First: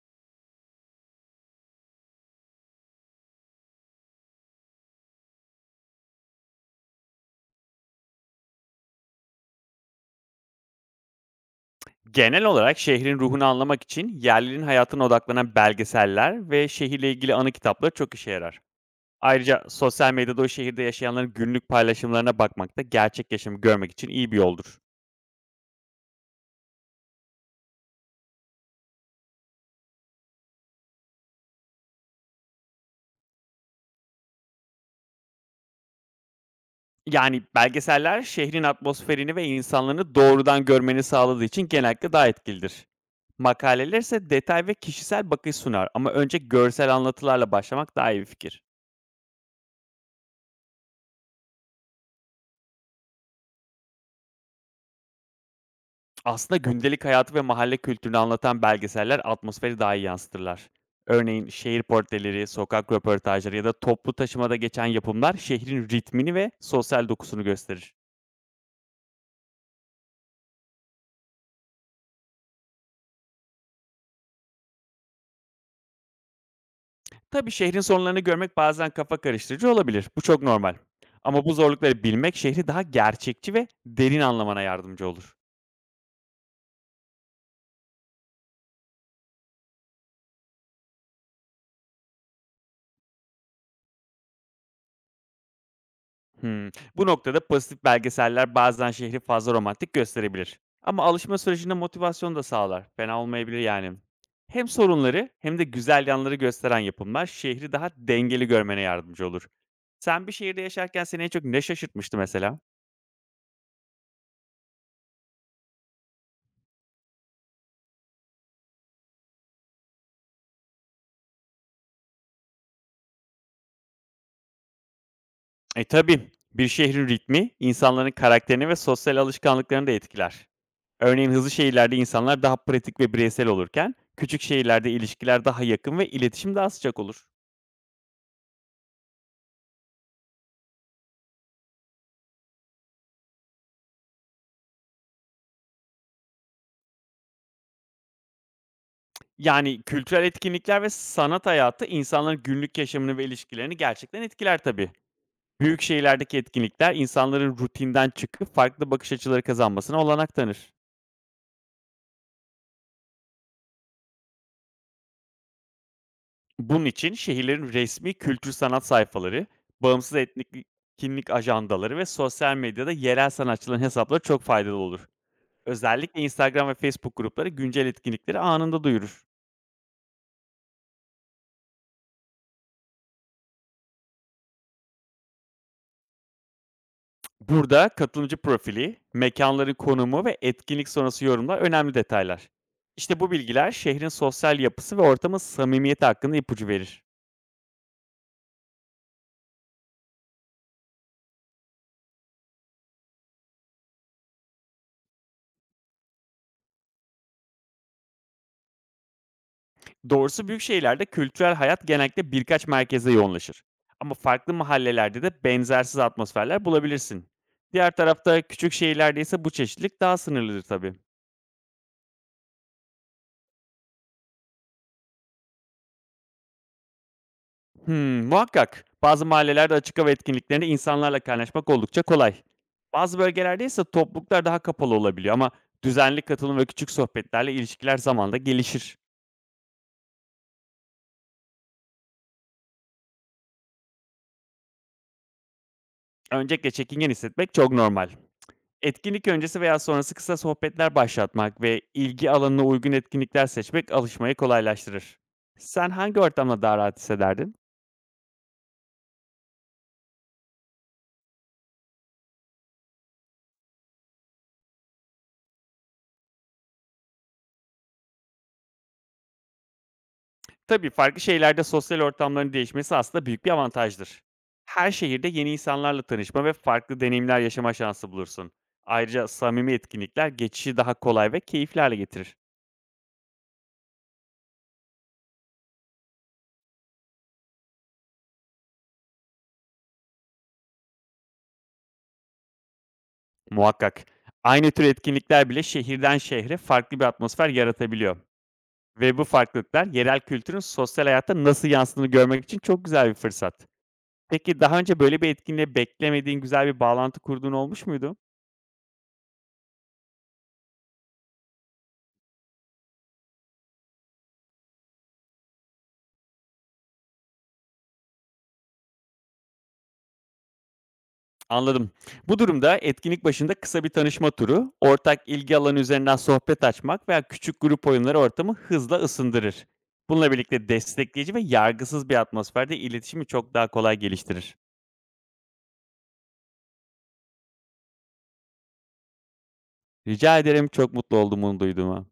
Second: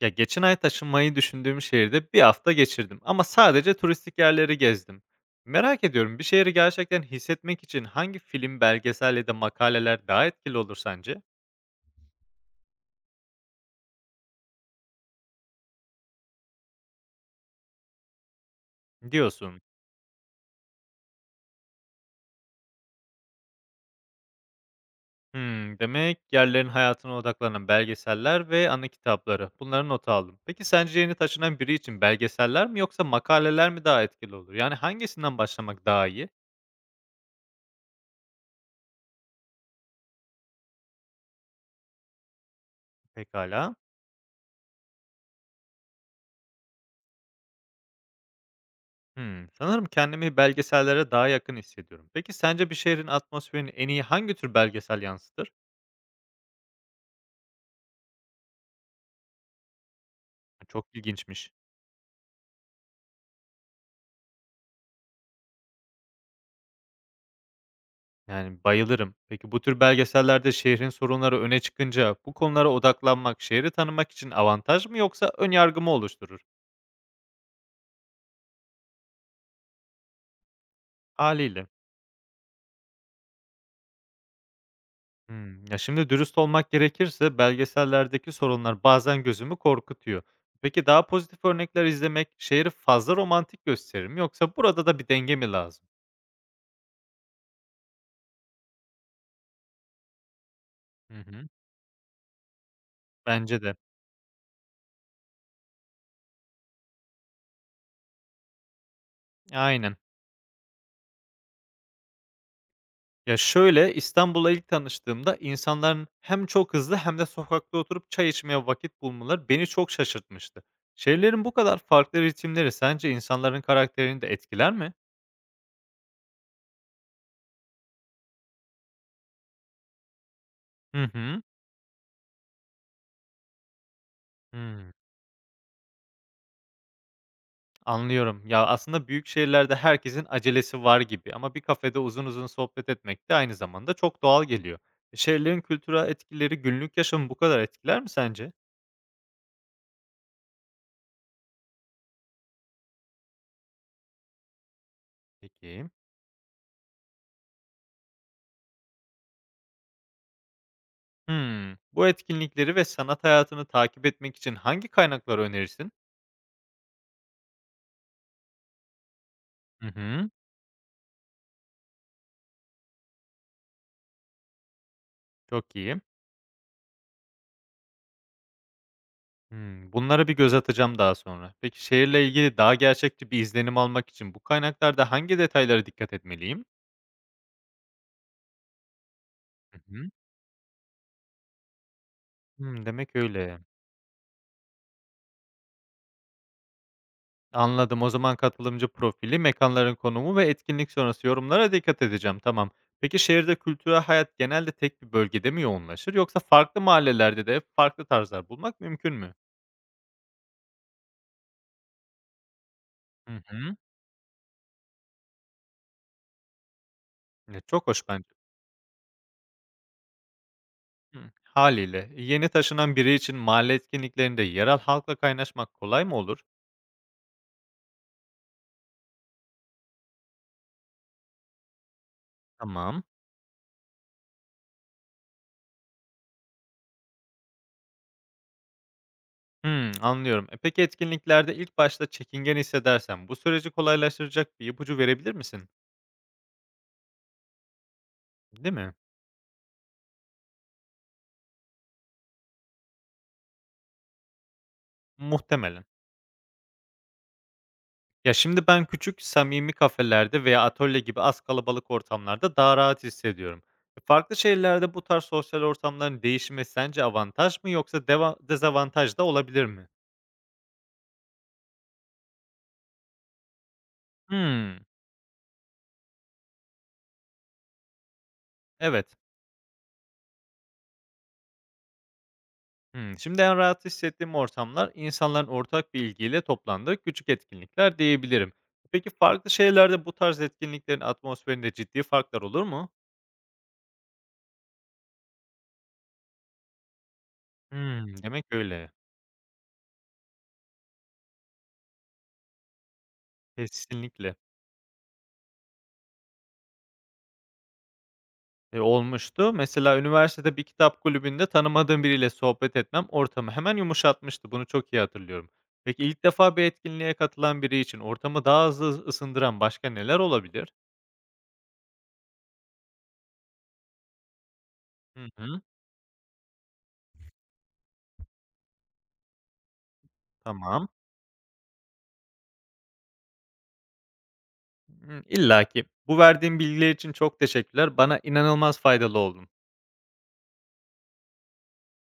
Ya geçen ay taşınmayı düşündüğüm şehirde bir hafta geçirdim ama sadece turistik yerleri gezdim. Merak ediyorum bir şehri gerçekten hissetmek için hangi film, belgesel ya da makaleler daha etkili olur sence? Genel olarak şehrin ruhunu anlamak için yerlilerin hayatına odaklanan belgeseller ve şehirle ilgili anı kitapları çok işe yarar. Diyorsun. Ayrıca sosyal medyada o şehirde yaşayanların günlük paylaşımlarına bakmak da gerçek yaşamı görmek için iyi bir yoldur. Hmm, demek yerlerin hayatına odaklanan belgeseller ve anı kitapları. Bunları not aldım. Peki sence yeni taşınan biri için belgeseller mi yoksa makaleler mi daha etkili olur? Yani hangisinden başlamak daha iyi? Yani belgeseller şehrin atmosferini ve insanlarını doğrudan görmeni sağladığı için genellikle daha etkilidir. Pekala. Makaleler ise detay ve kişisel bakış sunar, ama önce görsel anlatılarla başlamak daha iyi bir fikir. Hımm. Sanırım kendimi belgesellere daha yakın hissediyorum. Peki sence bir şehrin atmosferini en iyi hangi tür belgesel yansıtır? Aslında gündelik hayatı ve mahalle kültürünü anlatan belgeseller atmosferi daha iyi yansıtırlar. Çok Örneğin ilginçmiş. şehir portreleri, sokak röportajları ya da toplu taşımada geçen yapımlar şehrin ritmini ve sosyal dokusunu gösterir. Yani bayılırım. Peki bu tür belgesellerde şehrin sorunları öne çıkınca bu konulara odaklanmak şehri tanımak için avantaj mı yoksa ön yargı mı oluşturur? Tabii şehrin sorunlarını görmek bazen kafa karıştırıcı olabilir. Bu çok normal. Ama bu Hâliyle. zorlukları bilmek şehri daha gerçekçi ve derin anlamana yardımcı olur. Hımm. Ya, şimdi dürüst olmak gerekirse belgesellerdeki sorunlar bazen gözümü korkutuyor. Peki daha pozitif örnekler izlemek şehri fazla romantik gösterir mi yoksa burada da bir denge mi lazım? Hımm. Bu noktada pozitif belgeseller bazen şehri fazla romantik gösterebilir. Ama Hı alışma hı. sürecinde motivasyon da sağlar. Fena olmayabilir Bence de. yani. Hem sorunları hem de güzel yanları gösteren yapımlar şehri daha dengeli görmene yardımcı olur. Aynen. Sen bir şehirde yaşarken seni en çok ne şaşırtmıştı mesela? Ya, şöyle, İstanbul'a ilk tanıştığımda insanların hem çok hızlı hem de sokakta oturup çay içmeye vakit bulmaları beni çok şaşırtmıştı. Şehirlerin bu kadar farklı ritimleri sence insanların karakterini de etkiler mi? E tabii. Bir şehrin ritmi insanların karakterini ve sosyal alışkanlıklarını da etkiler. Hı Örneğin hı. hızlı şehirlerde insanlar daha pratik ve bireysel olurken, küçük şehirlerde Hımm. ilişkiler daha yakın ve iletişim daha sıcak olur. Anlıyorum. Ya, aslında büyük şehirlerde herkesin acelesi var gibi ama bir kafede uzun uzun sohbet etmek de aynı zamanda çok doğal geliyor. E, şehirlerin kültürel etkileri günlük yaşamı bu kadar etkiler mi sence? Yani, kültürel etkinlikler ve sanat hayatı insanların günlük yaşamını ve ilişkilerini gerçekten etkiler tabii. Büyük Peki. şehirlerdeki etkinlikler insanların rutinden çıkıp farklı bakış açıları kazanmasına olanak tanır. Hımm. Bu etkinlikleri ve sanat hayatını takip etmek için hangi kaynakları önerirsin? Bunun için şehirlerin resmi kültür sanat sayfaları, Hı bağımsız hı. etnik etkinlik ajandaları ve sosyal medyada yerel sanatçıların hesapları çok faydalı olur. Çok iyi. Özellikle Instagram ve Facebook grupları güncel etkinlikleri anında duyurur. Hımm. Bunlara bir göz atacağım daha sonra. Peki şehirle ilgili daha gerçekçi bir izlenim almak için bu kaynaklarda hangi detaylara dikkat etmeliyim? Burada katılımcı profili, mekanların Hı hı. konumu ve etkinlik sonrası yorumlar önemli detaylar. Hımm, demek İşte bu öyle. bilgiler şehrin sosyal yapısı ve ortamın samimiyeti hakkında ipucu verir. Anladım. O zaman katılımcı profili, mekanların konumu ve etkinlik sonrası yorumlara dikkat edeceğim. Tamam. Peki şehirde kültürel hayat genelde tek bir bölgede mi yoğunlaşır yoksa farklı mahallelerde de farklı tarzlar bulmak mümkün mü? Doğrusu büyük şehirlerde kültürel hayat genellikle birkaç merkeze Hı yoğunlaşır. hı. Ama farklı mahallelerde de benzersiz atmosferler bulabilirsin. Ya, çok Diğer hoş bence. tarafta küçük şehirlerde ise bu çeşitlilik daha sınırlıdır tabii. Hıı. Hâliyle. Yeni taşınan biri için mahalle etkinliklerinde yerel halkla kaynaşmak kolay mı olur? Hımm, muhakkak. Bazı mahallelerde açık hava etkinliklerinde insanlarla kaynaşmak oldukça kolay. Tamam. Bazı bölgelerde ise topluluklar daha kapalı olabiliyor, ama düzenli katılım ve küçük sohbetlerle ilişkiler zamanla gelişir. Hımm, anlıyorum. Peki etkinliklerde ilk başta çekingen hissedersem bu süreci kolaylaştıracak bir ipucu verebilir misin? Öncelikle çekingen hissetmek çok normal. Değil mi? Etkinlik öncesi veya sonrası kısa sohbetler başlatmak ve ilgi alanına uygun etkinlikler seçmek alışmayı kolaylaştırır. Muhtemelen. Sen hangi ortamda daha rahat hissederdin? Ya, şimdi ben küçük, samimi kafelerde veya atölye gibi az kalabalık ortamlarda daha rahat hissediyorum. Farklı şehirlerde bu tarz sosyal ortamların değişimi sence avantaj mı yoksa dezavantaj da olabilir mi? Tabii farklı şehirlerde sosyal ortamların değişmesi aslında büyük bir avantajdır. Hımm, Her şehirde yeni insanlarla tanışma ve farklı deneyimler yaşama şansı bulursun. evet. Ayrıca samimi etkinlikler geçişi daha kolay ve keyifli hale getirir. Hmm, şimdi en rahat hissettiğim ortamlar insanların ortak bir ilgiyle toplandığı küçük etkinlikler diyebilirim. Peki farklı şehirlerde bu tarz etkinliklerin atmosferinde ciddi farklar olur mu? Muhakkak. Aynı tür etkinlikler bile şehirden şehre farklı bir atmosfer yaratabiliyor. Hmm, demek öyle. Ve bu farklılıklar yerel kültürün sosyal hayatta nasıl yansıdığını görmek için çok güzel bir fırsat. Kesinlikle. Peki daha önce böyle bir etkinliğe beklemediğin güzel bir bağlantı kurduğun olmuş muydu? Olmuştu. Mesela üniversitede bir kitap kulübünde tanımadığım biriyle sohbet etmem ortamı hemen yumuşatmıştı. Bunu çok iyi hatırlıyorum. Peki ilk defa bir etkinliğe katılan biri için ortamı daha hızlı ısındıran başka neler olabilir? Anladım. Bu durumda etkinlik başında kısa bir tanışma turu, ortak Hı ilgi hı, alanı üzerinden sohbet açmak veya küçük grup oyunları ortamı hızla ısındırır. Bununla birlikte tamam. destekleyici ve yargısız bir atmosferde iletişimi çok daha kolay geliştirir. Hmm, İlla ki bu verdiğin bilgiler için çok teşekkürler. Bana inanılmaz faydalı oldun. Rica ederim, çok mutlu oldum bunu duyduğuma.